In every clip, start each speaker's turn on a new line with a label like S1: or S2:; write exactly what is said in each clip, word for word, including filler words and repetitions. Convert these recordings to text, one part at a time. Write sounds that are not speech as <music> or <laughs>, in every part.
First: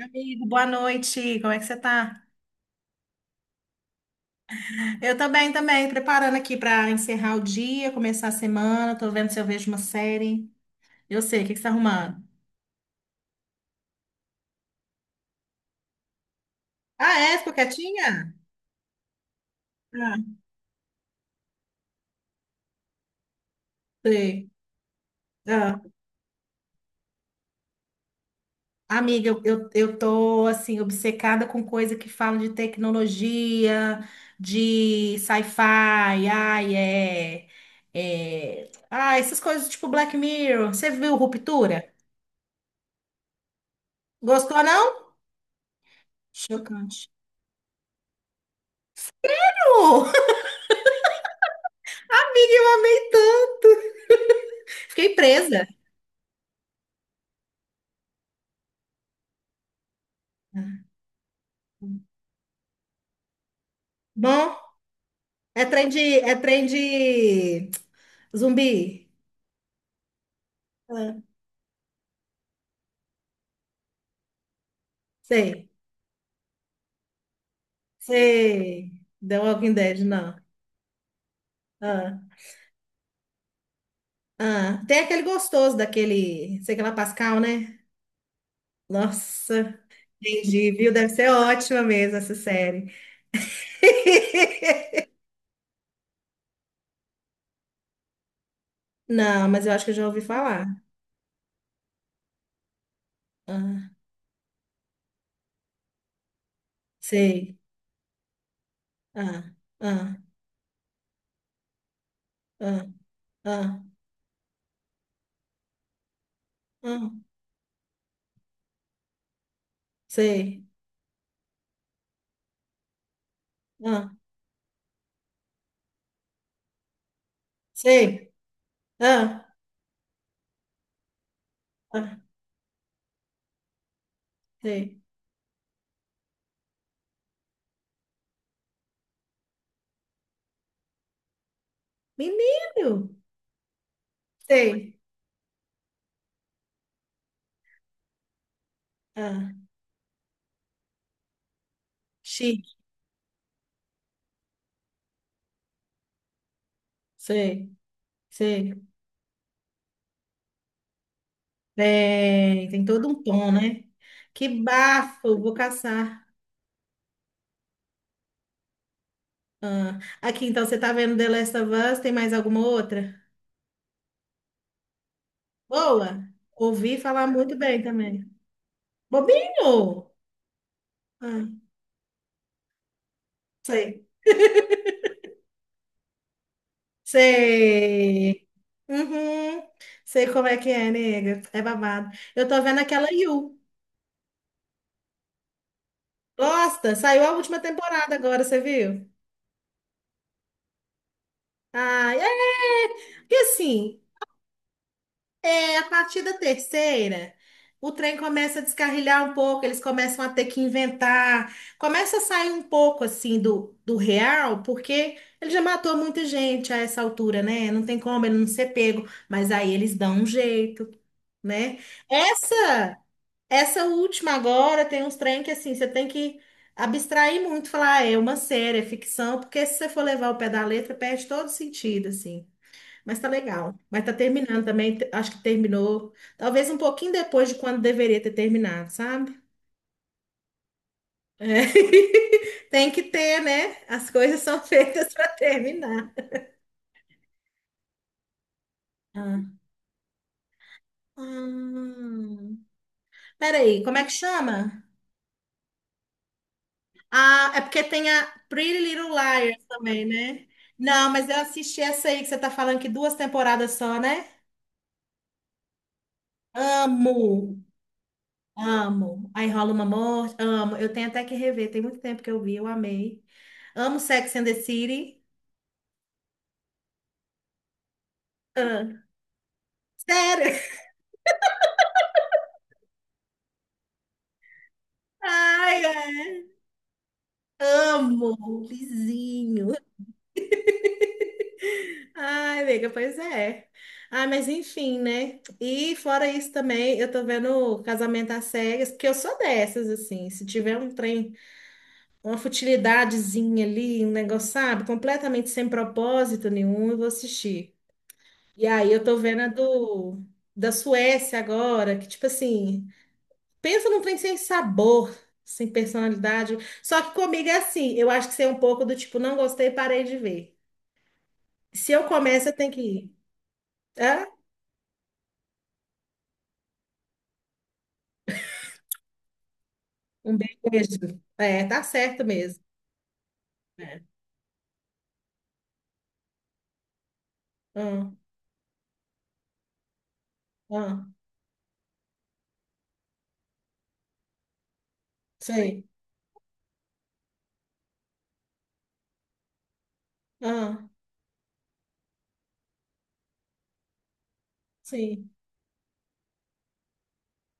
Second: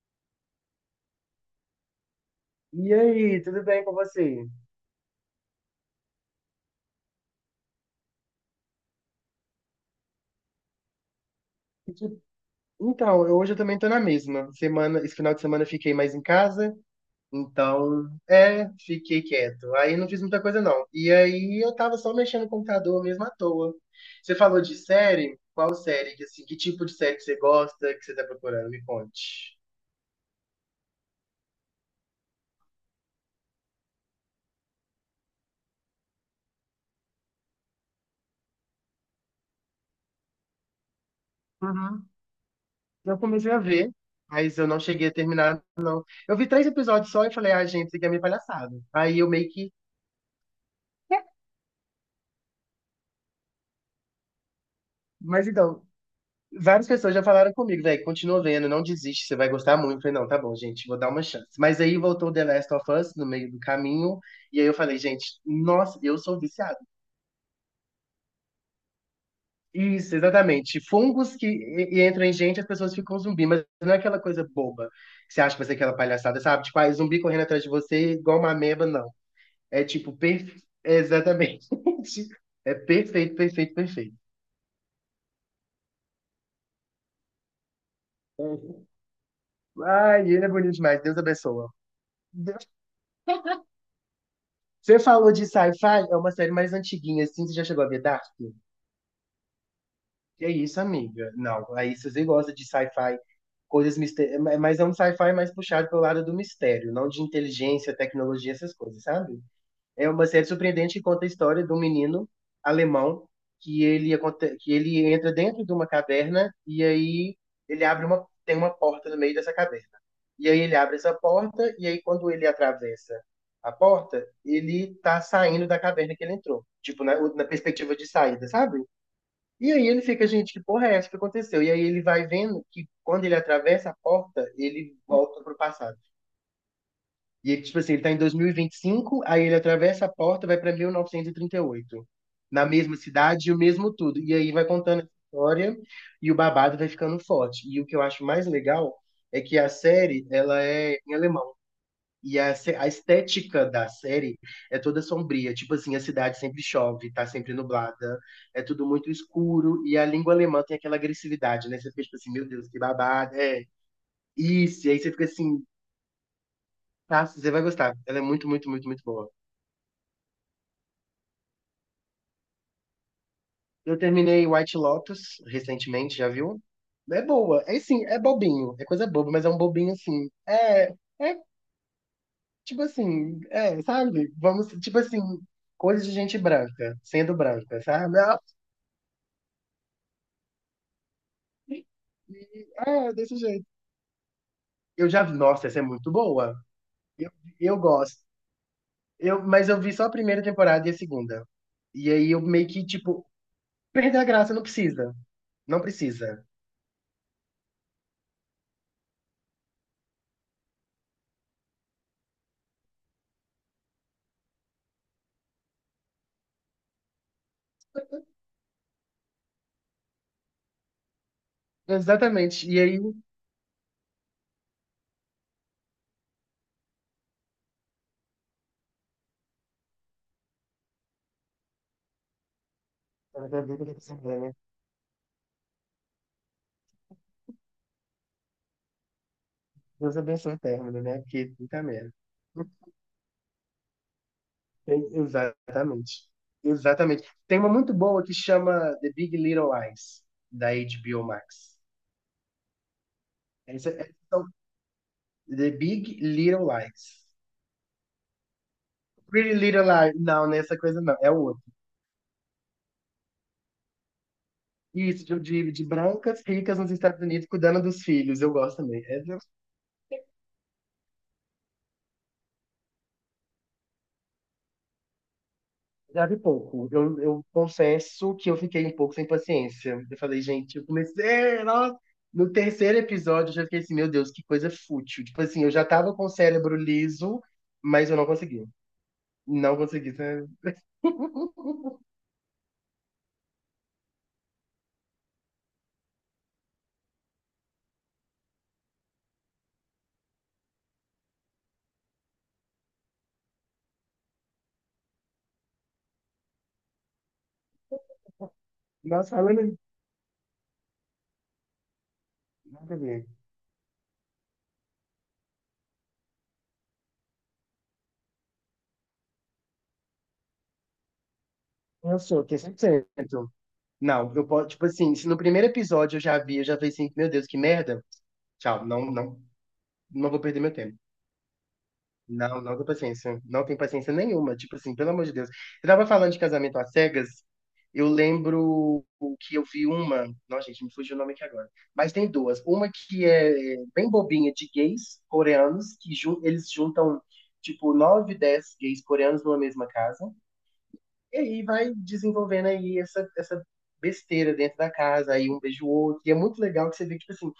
S1: Amigo, boa noite. Como é que você tá?
S2: E aí, tudo bem com você?
S1: Eu também, também, preparando aqui para encerrar o dia, começar a semana. Tô vendo se eu vejo uma série. Eu sei, o que que você tá arrumando?
S2: Então, eu- hoje eu também tô na mesma. Semana, esse final de semana eu fiquei mais em casa,
S1: Ah, é? Ficou
S2: então,
S1: quietinha?
S2: é, fiquei quieto. Aí não
S1: Ah,
S2: fiz muita coisa não. E aí eu tava só mexendo no computador mesmo à toa. Você
S1: sei.
S2: falou de série? Qual
S1: Ah,
S2: série? Que, assim, que tipo de série que você gosta, que você tá procurando? Me
S1: amiga, eu,
S2: conte.
S1: eu, eu tô, assim, obcecada com coisa que fala de tecnologia, de sci-fi, ai, é, é... Ah, essas coisas tipo Black Mirror. Você viu Ruptura?
S2: Uhum. Eu comecei a ver, mas
S1: Gostou,
S2: eu não cheguei a
S1: não?
S2: terminar. Eu vi três
S1: Chocante.
S2: episódios só e falei, ah, gente, isso aqui é meio palhaçada. Aí eu meio que.
S1: <laughs> Uh, Fiquei
S2: Mas
S1: presa.
S2: então, várias pessoas já falaram comigo, velho, continua vendo, não desiste, você vai gostar muito. Eu falei, não, tá bom, gente, vou dar uma chance. Mas aí voltou The Last of Us no meio do caminho,
S1: Bom,
S2: e aí eu falei, gente,
S1: é trem de,
S2: nossa, eu
S1: é
S2: sou
S1: trem
S2: viciado.
S1: de zumbi.
S2: Isso, exatamente.
S1: Ah,
S2: Fungos que e- e entram em gente, as pessoas ficam zumbi, mas não é aquela coisa boba que você acha que vai
S1: sei,
S2: ser aquela palhaçada, sabe? Tipo, ah, é zumbi correndo atrás de você igual uma ameba,
S1: sei.
S2: não.
S1: The Walking
S2: É
S1: Dead,
S2: tipo,
S1: não.
S2: perfe... é, exatamente.
S1: Ah,
S2: <laughs> É perfeito, perfeito, perfeito.
S1: ah. Tem aquele gostoso daquele, sei que lá, Pascal, né? Nossa,
S2: Ai, ele é
S1: entendi,
S2: bonito
S1: viu?
S2: demais,
S1: Deve
S2: Deus
S1: ser
S2: abençoa.
S1: ótima mesmo essa série. <laughs>
S2: Você falou de sci-fi, é uma série mais antiguinha, assim, você já chegou a ver Dark?
S1: Não, mas eu acho que eu já ouvi
S2: Que é
S1: falar.
S2: isso, amiga? Não, aí se você gosta de sci-fi,
S1: Ah,
S2: coisas mistérios, mas é um sci-fi mais puxado pelo lado do mistério, não de
S1: sei.
S2: inteligência, tecnologia, essas coisas, sabe?
S1: Ah,
S2: É
S1: ah,
S2: uma série surpreendente que conta a história de um menino
S1: ah,
S2: alemão
S1: ah,
S2: que ele, aconte- que ele entra dentro de uma caverna e
S1: ah,
S2: aí ele abre uma, tem uma porta no meio dessa caverna. E aí
S1: sei.
S2: ele abre essa porta e aí quando ele atravessa a
S1: Ah,
S2: porta, ele tá saindo da caverna que ele entrou. Tipo, na, na perspectiva de
S1: sei.
S2: saída, sabe?
S1: Ah,
S2: E aí ele fica, gente, que porra é essa que aconteceu? E aí ele
S1: ah,
S2: vai vendo que quando ele atravessa a porta, ele
S1: sei.
S2: volta pro passado. E ele, tipo assim, ele tá em dois mil e vinte e cinco, aí ele atravessa a porta, vai pra mil novecentos e trinta e oito. Na
S1: Menino,
S2: mesma cidade, o mesmo tudo. E aí vai
S1: sei.
S2: contando essa história e o babado vai ficando forte. E o que eu acho mais legal é
S1: Ah,
S2: que a série, ela é em alemão. E a, se-
S1: chique,
S2: a estética da série é toda sombria. Tipo assim, a cidade sempre chove, tá sempre
S1: sei,
S2: nublada, é
S1: sei.
S2: tudo muito escuro. E a língua alemã tem aquela agressividade, né? Você fica tipo assim, meu Deus,
S1: É,
S2: que
S1: tem todo um
S2: babado,
S1: tom,
S2: é
S1: né? Que
S2: isso. E aí você fica
S1: bafo, vou
S2: assim,
S1: caçar.
S2: tá, você vai gostar. Ela é muito, muito, muito, muito boa.
S1: Ah, aqui, então, você tá vendo The Last of Us? Tem mais alguma outra?
S2: Eu terminei White Lotus recentemente,
S1: Boa!
S2: já viu?
S1: Ouvi
S2: É
S1: falar muito
S2: boa. É
S1: bem
S2: sim, é
S1: também.
S2: bobinho. É coisa boba, mas é um bobinho
S1: Bobinho!
S2: assim. É, é
S1: Ah,
S2: tipo assim, é,
S1: sei,
S2: sabe? Vamos, tipo assim, coisa de gente branca, sendo branca, sabe? Ah,
S1: sei. Uhum, sei como é que é, nega. É
S2: E-
S1: babado. Eu tô
S2: e-
S1: vendo aquela
S2: é, desse
S1: You.
S2: jeito. Eu já vi, nossa, essa é muito boa.
S1: Gosta? Saiu
S2: Eu,
S1: a última
S2: eu
S1: temporada
S2: gosto.
S1: agora, você viu?
S2: Eu, mas eu vi só a primeira temporada e a segunda. E
S1: Ah,
S2: aí eu
S1: é!
S2: meio que, tipo,
S1: E assim,
S2: perder a graça não precisa.
S1: é,
S2: Não
S1: a partir da
S2: precisa.
S1: terceira, o trem começa a descarrilhar um pouco, eles começam a ter que inventar, começa a sair um pouco assim do, do real, porque ele já matou muita gente a essa altura, né? Não tem como ele não ser pego, mas aí eles dão um jeito, né?
S2: Exatamente. E aí.
S1: Essa, essa última agora tem uns trem que assim, você tem que abstrair muito, falar, ah, é uma série, é ficção, porque se você for levar o pé da letra, perde todo sentido, assim. Mas tá legal. Mas tá terminando também. te- Acho que terminou. Talvez um pouquinho depois de quando deveria ter terminado, sabe?
S2: Deus abençoe o término, né? Porque
S1: É.
S2: puta merda.
S1: <laughs> Tem que ter, né? As coisas são <laughs>
S2: Tem-
S1: feitas para terminar.
S2: Exatamente. Exatamente. Tem uma muito boa que chama The Big
S1: Ah.
S2: Little Lies, da H B O Max.
S1: Hum. Peraí,
S2: Essa,
S1: como é que
S2: essa, são-
S1: chama?
S2: The Big Little Lies.
S1: Ah, é porque tem a Pretty Little
S2: Pretty
S1: Liars
S2: Little
S1: também,
S2: Lies.
S1: né?
S2: Não, nessa coisa
S1: Não,
S2: não.
S1: mas
S2: É
S1: eu
S2: outra.
S1: assisti essa aí que você tá falando que duas temporadas só, né?
S2: Isso, de, de, de brancas ricas nos Estados Unidos
S1: Amo.
S2: cuidando dos filhos. Eu gosto também. É.
S1: Amo. Aí rola uma morte. Amo. Eu tenho até que rever. Tem muito tempo que eu vi, eu amei. Amo Sex and the City.
S2: Sabe pouco. Eu, eu confesso que eu fiquei um
S1: Ah,
S2: pouco sem paciência. Eu falei,
S1: sério?
S2: gente, eu comecei. Nossa. No terceiro episódio, eu já fiquei assim, meu Deus, que coisa fútil.
S1: <laughs>
S2: Tipo assim, eu
S1: Ai,
S2: já tava com o
S1: ai,
S2: cérebro liso, mas eu não
S1: amo.
S2: consegui.
S1: Vizinho.
S2: Não consegui, sabe? <laughs>
S1: Ai, amiga, pois é. Ah, mas enfim, né? E fora isso também, eu tô vendo Casamento às Cegas, porque eu sou dessas, assim. Se tiver um trem, uma futilidadezinha ali, um negócio, sabe? Completamente sem propósito nenhum, eu vou assistir. E aí eu tô
S2: Nossa,
S1: vendo a
S2: falando.
S1: do, da Suécia agora, que tipo assim,
S2: Nada a ver.
S1: pensa num trem sem sabor, sem personalidade. Só que comigo é assim, eu acho que você é um pouco do tipo, não gostei, parei de ver. Se eu
S2: Eu sou,
S1: começo, eu
S2: que
S1: tenho que ir.
S2: cem por cento.
S1: Hã?
S2: Não, eu posso, tipo assim, se no primeiro episódio eu já vi, eu já falei assim, meu Deus, que merda. Tchau, não, não, não
S1: Um
S2: vou
S1: beijo.
S2: perder meu tempo.
S1: É, tá certo
S2: Não,
S1: mesmo.
S2: não dou paciência. Não tenho
S1: É.
S2: paciência nenhuma. Tipo assim, pelo amor de Deus. Você tava falando de casamento às cegas. Eu
S1: Ah,
S2: lembro que eu vi uma. Nossa, gente, me
S1: ah,
S2: fugiu o nome aqui agora. Mas tem duas. Uma que é bem bobinha, de gays
S1: sei.
S2: coreanos, que jun- eles juntam, tipo, nove, dez gays coreanos numa mesma casa.
S1: Ah,
S2: E aí vai desenvolvendo aí essa, essa besteira dentro da
S1: sim.
S2: casa, aí um beijo o outro. E é muito legal que você vê, tipo assim,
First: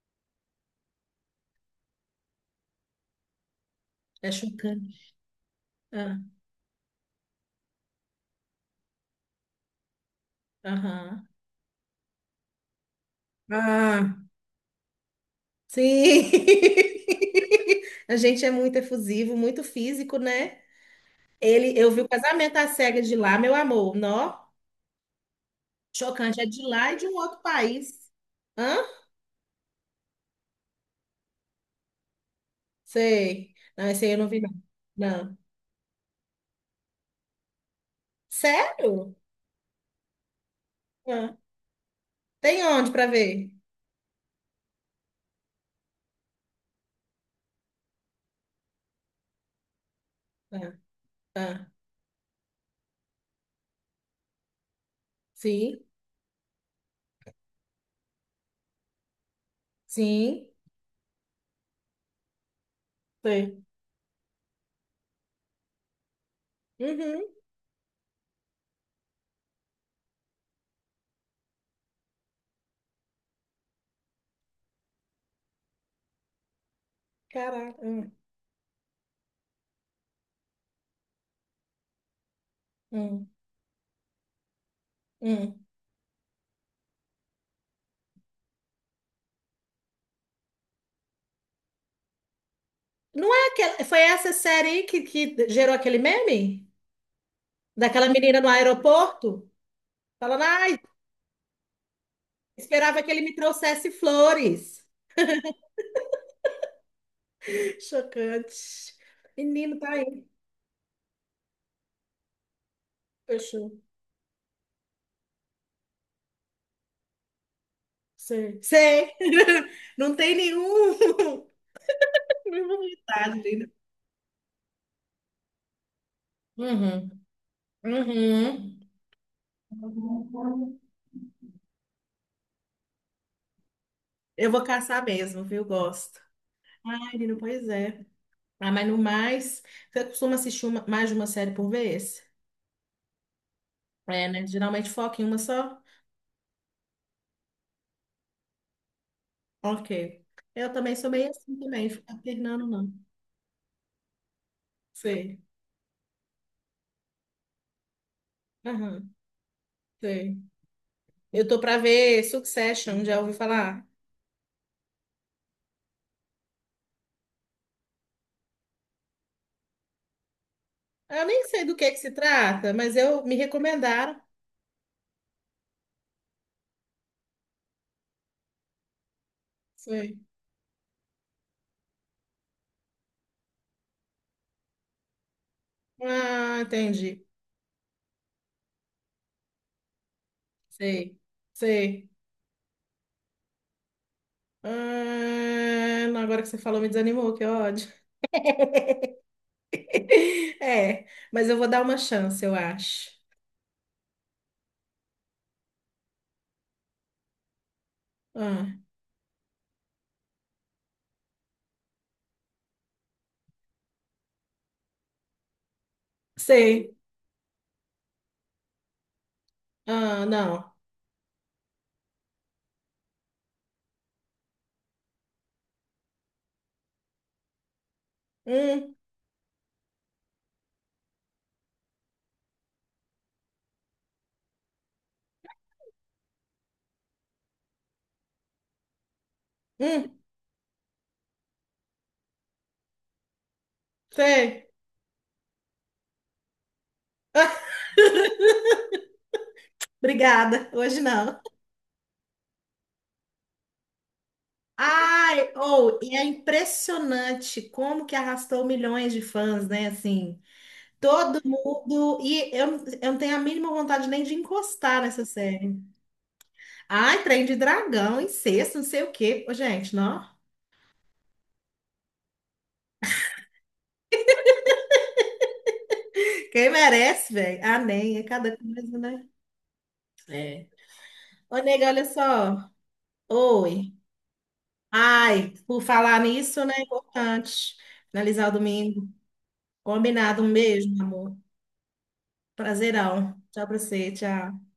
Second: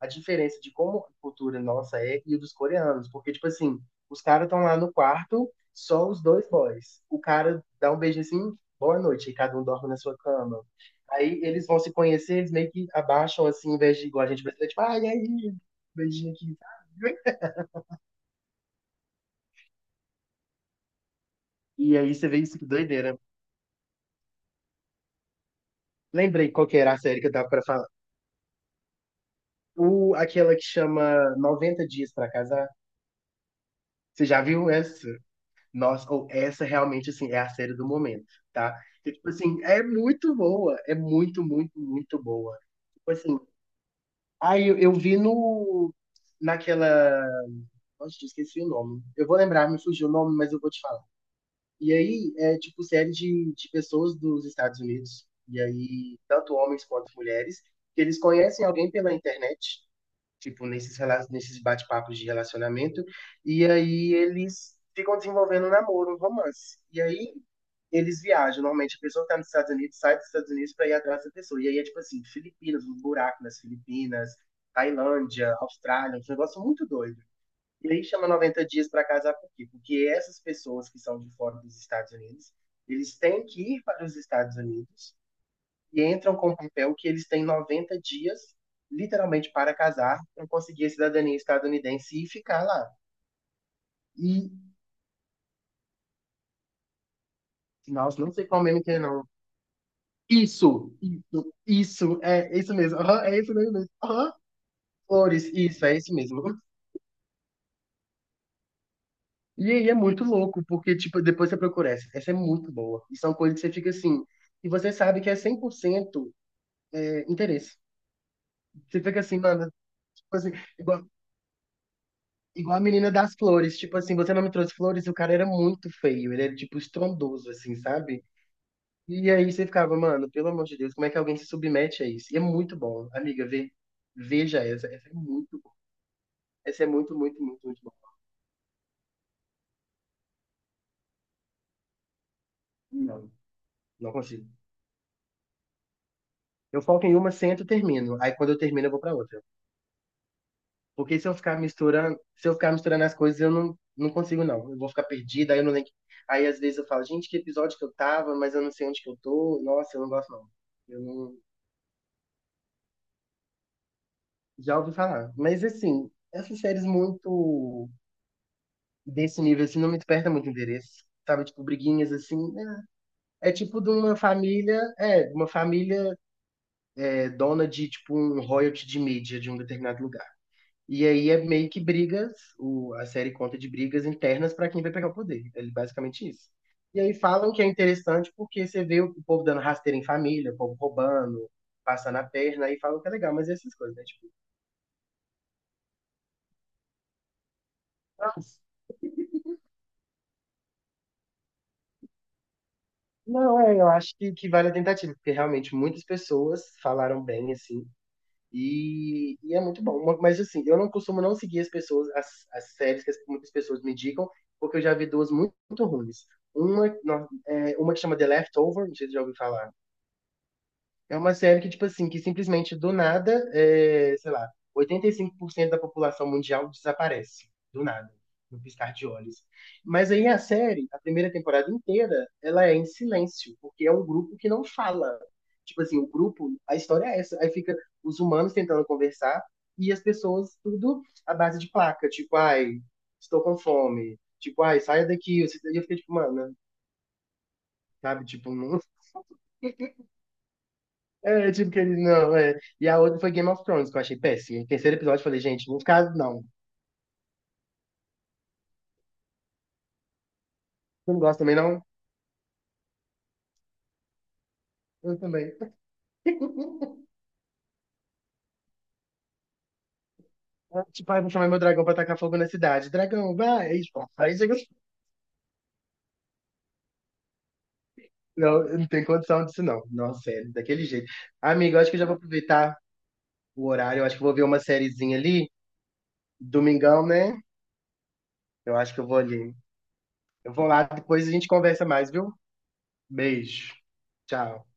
S2: a diferença de como a cultura nossa é e dos coreanos. Porque, tipo assim, os
S1: É
S2: caras estão lá no
S1: chocante.
S2: quarto, só
S1: Ah,
S2: os dois boys. O cara dá um beijo assim, boa noite, e cada um dorme na sua cama.
S1: aham.
S2: Aí eles vão se conhecer, eles meio que abaixam assim, em vez de
S1: Ah,
S2: igual a gente brasileiro, tipo, ai, e aí,
S1: sim.
S2: beijinho aqui.
S1: <laughs> A gente é muito efusivo, muito físico, né? Ele, eu
S2: E
S1: vi o
S2: aí você vê
S1: casamento
S2: isso que
S1: às cegas de
S2: doideira.
S1: lá, meu amor. Nó, chocante. É
S2: Lembrei
S1: de
S2: qual que
S1: lá
S2: era
S1: e
S2: a
S1: de um
S2: série que eu
S1: outro
S2: tava pra falar.
S1: país. Hã?
S2: O, aquela que chama noventa Dias pra Casar.
S1: Sei. Não, esse aí eu
S2: Você
S1: não vi,
S2: já
S1: não.
S2: viu essa?
S1: Não.
S2: Nossa, ou essa realmente, assim, é a série do momento, tá? E,
S1: Sério?
S2: tipo assim, é muito boa. É
S1: Hã?
S2: muito, muito, muito boa.
S1: Tem onde pra
S2: Tipo assim,
S1: ver?
S2: aí eu, eu vi no. Naquela. Nossa, eu esqueci o nome. Eu vou lembrar, me fugiu o nome, mas eu vou
S1: Hã?
S2: te falar.
S1: Hã?
S2: E aí, é tipo série de, de pessoas dos Estados Unidos. E
S1: Sim,
S2: aí, tanto homens quanto mulheres, que eles conhecem alguém pela internet
S1: sim.
S2: tipo, nesses, rela- nesses bate-papos de relacionamento,
S1: Sei.
S2: e aí eles ficam desenvolvendo um namoro, um romance. E
S1: Uhum.
S2: aí eles viajam, normalmente a pessoa que tá nos Estados Unidos sai dos Estados Unidos para ir atrás dessa pessoa. E aí é tipo assim, Filipinas, um buraco nas Filipinas, Tailândia, Austrália, um negócio muito doido.
S1: Caraca.
S2: E aí
S1: Hum,
S2: chama noventa dias para casar por quê? Porque essas pessoas que são de fora dos Estados Unidos, eles
S1: hum,
S2: têm que ir para os Estados Unidos
S1: hum.
S2: e entram com o papel que eles têm noventa dias, literalmente, para casar, para conseguir a cidadania estadunidense e ficar lá.
S1: Não é aquela. Foi essa
S2: E,
S1: série aí que, que gerou aquele meme? Daquela
S2: nossa, não
S1: menina
S2: sei
S1: no
S2: qual meme que é, não.
S1: aeroporto? Falando, ai,
S2: Isso, isso, isso, é isso mesmo,
S1: esperava que ele
S2: aham,
S1: me
S2: é isso mesmo,
S1: trouxesse
S2: aham,
S1: flores.
S2: flores, isso, é isso mesmo.
S1: <laughs> Chocante.
S2: E
S1: Menino,
S2: aí
S1: tá.
S2: é muito louco, porque, tipo, depois você procura essa, essa é muito boa. E são coisas que você
S1: Fechou.
S2: fica assim, e você sabe que é cem por cento é, interesse.
S1: Sei.
S2: Você
S1: Sei.
S2: fica assim,
S1: <laughs>
S2: mano,
S1: Não tem
S2: tipo assim,
S1: nenhum,
S2: igual.
S1: <laughs>
S2: Igual
S1: nenhuma
S2: a menina das
S1: vontade, linda.
S2: flores, tipo assim, você não me trouxe flores, o cara era muito feio, ele era tipo
S1: Uhum.
S2: estrondoso, assim, sabe?
S1: Uhum.
S2: E aí você ficava, mano, pelo amor de Deus, como é que alguém se submete a isso? E é muito bom, amiga, vê,
S1: Eu
S2: veja
S1: vou
S2: essa,
S1: caçar
S2: essa é
S1: mesmo,
S2: muito
S1: viu?
S2: boa.
S1: Gosto.
S2: Essa é
S1: Ai,
S2: muito,
S1: menino,
S2: muito, muito,
S1: pois
S2: muito boa.
S1: é. Ah, mas no mais, você costuma assistir uma- mais de uma série por vez?
S2: Não, não
S1: É, né?
S2: consigo.
S1: Geralmente foca em uma só?
S2: Eu foco em uma, sento, termino. Aí quando eu termino, eu vou pra outra.
S1: Ok. Eu também sou
S2: Porque se
S1: meio
S2: eu
S1: assim
S2: ficar
S1: também, ficar
S2: misturando, se eu
S1: alternando,
S2: ficar
S1: não.
S2: misturando as coisas, eu não, não consigo, não. Eu vou ficar
S1: Sei.
S2: perdida, aí eu não lembro. Aí às vezes eu falo, gente, que episódio que eu tava, mas eu não sei onde
S1: Aham,
S2: que eu tô. Nossa, eu não gosto,
S1: sei.
S2: não. Eu não.
S1: Eu tô pra ver Succession, já ouvi falar?
S2: Já ouvi falar. Mas assim, essas séries muito desse nível assim não me desperta muito interesse.
S1: Eu nem
S2: Sabe, tipo,
S1: sei do que que se
S2: briguinhas assim,
S1: trata,
S2: né?
S1: mas eu me
S2: É tipo de uma
S1: recomendaram.
S2: família, é, de uma família é, dona de tipo um royalty de mídia de um determinado
S1: Sei.
S2: lugar. E aí é meio que brigas, o, a série conta de brigas internas pra quem vai pegar o poder. É basicamente isso.
S1: Ah,
S2: E aí
S1: entendi.
S2: falam que é interessante porque você vê o povo dando rasteira em família, o povo
S1: Sei.
S2: roubando,
S1: Sei.
S2: passando a perna, aí falam que é legal, mas essas coisas, né?
S1: Ah, não, agora que você falou, me desanimou, que ódio.
S2: Tipo,
S1: <laughs> É, mas eu vou dar uma chance, eu acho.
S2: não, é, eu acho que, que vale a tentativa, porque realmente muitas pessoas falaram bem, assim,
S1: Ah,
S2: e, e é muito bom. Mas, assim, eu não costumo não seguir as pessoas, as, as séries que as- muitas pessoas me indicam, porque eu já vi duas muito, muito ruins. Uma,
S1: sei.
S2: não, é, uma que chama The Leftover, não sei se você já ouviu falar.
S1: Ah, não.
S2: É uma série que, tipo assim, que simplesmente do nada, é, sei lá, oitenta e cinco por cento da população mundial desaparece. Do nada, no piscar
S1: Hum,
S2: de olhos. Mas aí a série, a primeira temporada inteira, ela é em silêncio, porque é um grupo que não fala. Tipo assim, o grupo, a história é essa. Aí fica os humanos tentando conversar e as
S1: hum,
S2: pessoas tudo à base de placa. Tipo, ai, estou com fome. Tipo,
S1: sei.
S2: ai, saia daqui. E eu fiquei tipo, mano, sabe? Tipo, não.
S1: Obrigada. Hoje não.
S2: É, tipo, que ele não, é. E a outra foi Game of Thrones, que eu achei péssimo. O terceiro episódio, eu falei,
S1: Ai,
S2: gente, não
S1: ou,
S2: ficar,
S1: e é
S2: não.
S1: impressionante como que arrastou milhões de fãs, né? Assim,
S2: Você não gosta
S1: todo
S2: também, não?
S1: mundo. E eu, eu não tenho a mínima vontade nem de encostar
S2: Eu
S1: nessa
S2: também.
S1: série.
S2: <laughs>
S1: Ai, trem de dragão, incesto, não sei o quê. Ô, gente, não.
S2: Tipo, ai, vou chamar meu dragão pra tacar fogo na cidade. Dragão, vai! Aí, tipo, aí chega, assim.
S1: Quem merece, velho? Ah, nem, é cada
S2: Não, eu não
S1: coisa,
S2: tem
S1: né?
S2: condição disso, não. Nossa, sério,
S1: É.
S2: daquele jeito.
S1: Ô,
S2: Amigo, eu
S1: nega,
S2: acho que eu
S1: olha
S2: já vou
S1: só.
S2: aproveitar o
S1: Oi.
S2: horário. Eu acho que eu vou ver uma sériezinha ali.
S1: Ai, por falar nisso, né? É
S2: Domingão, né?
S1: importante. Finalizar o
S2: Eu acho que eu
S1: domingo.
S2: vou ali.
S1: Combinado, um
S2: Eu vou lá,
S1: beijo, meu
S2: depois a
S1: amor.
S2: gente conversa mais, viu?
S1: Prazerão. Tchau
S2: Beijo.
S1: pra você, tchau.
S2: Tchau.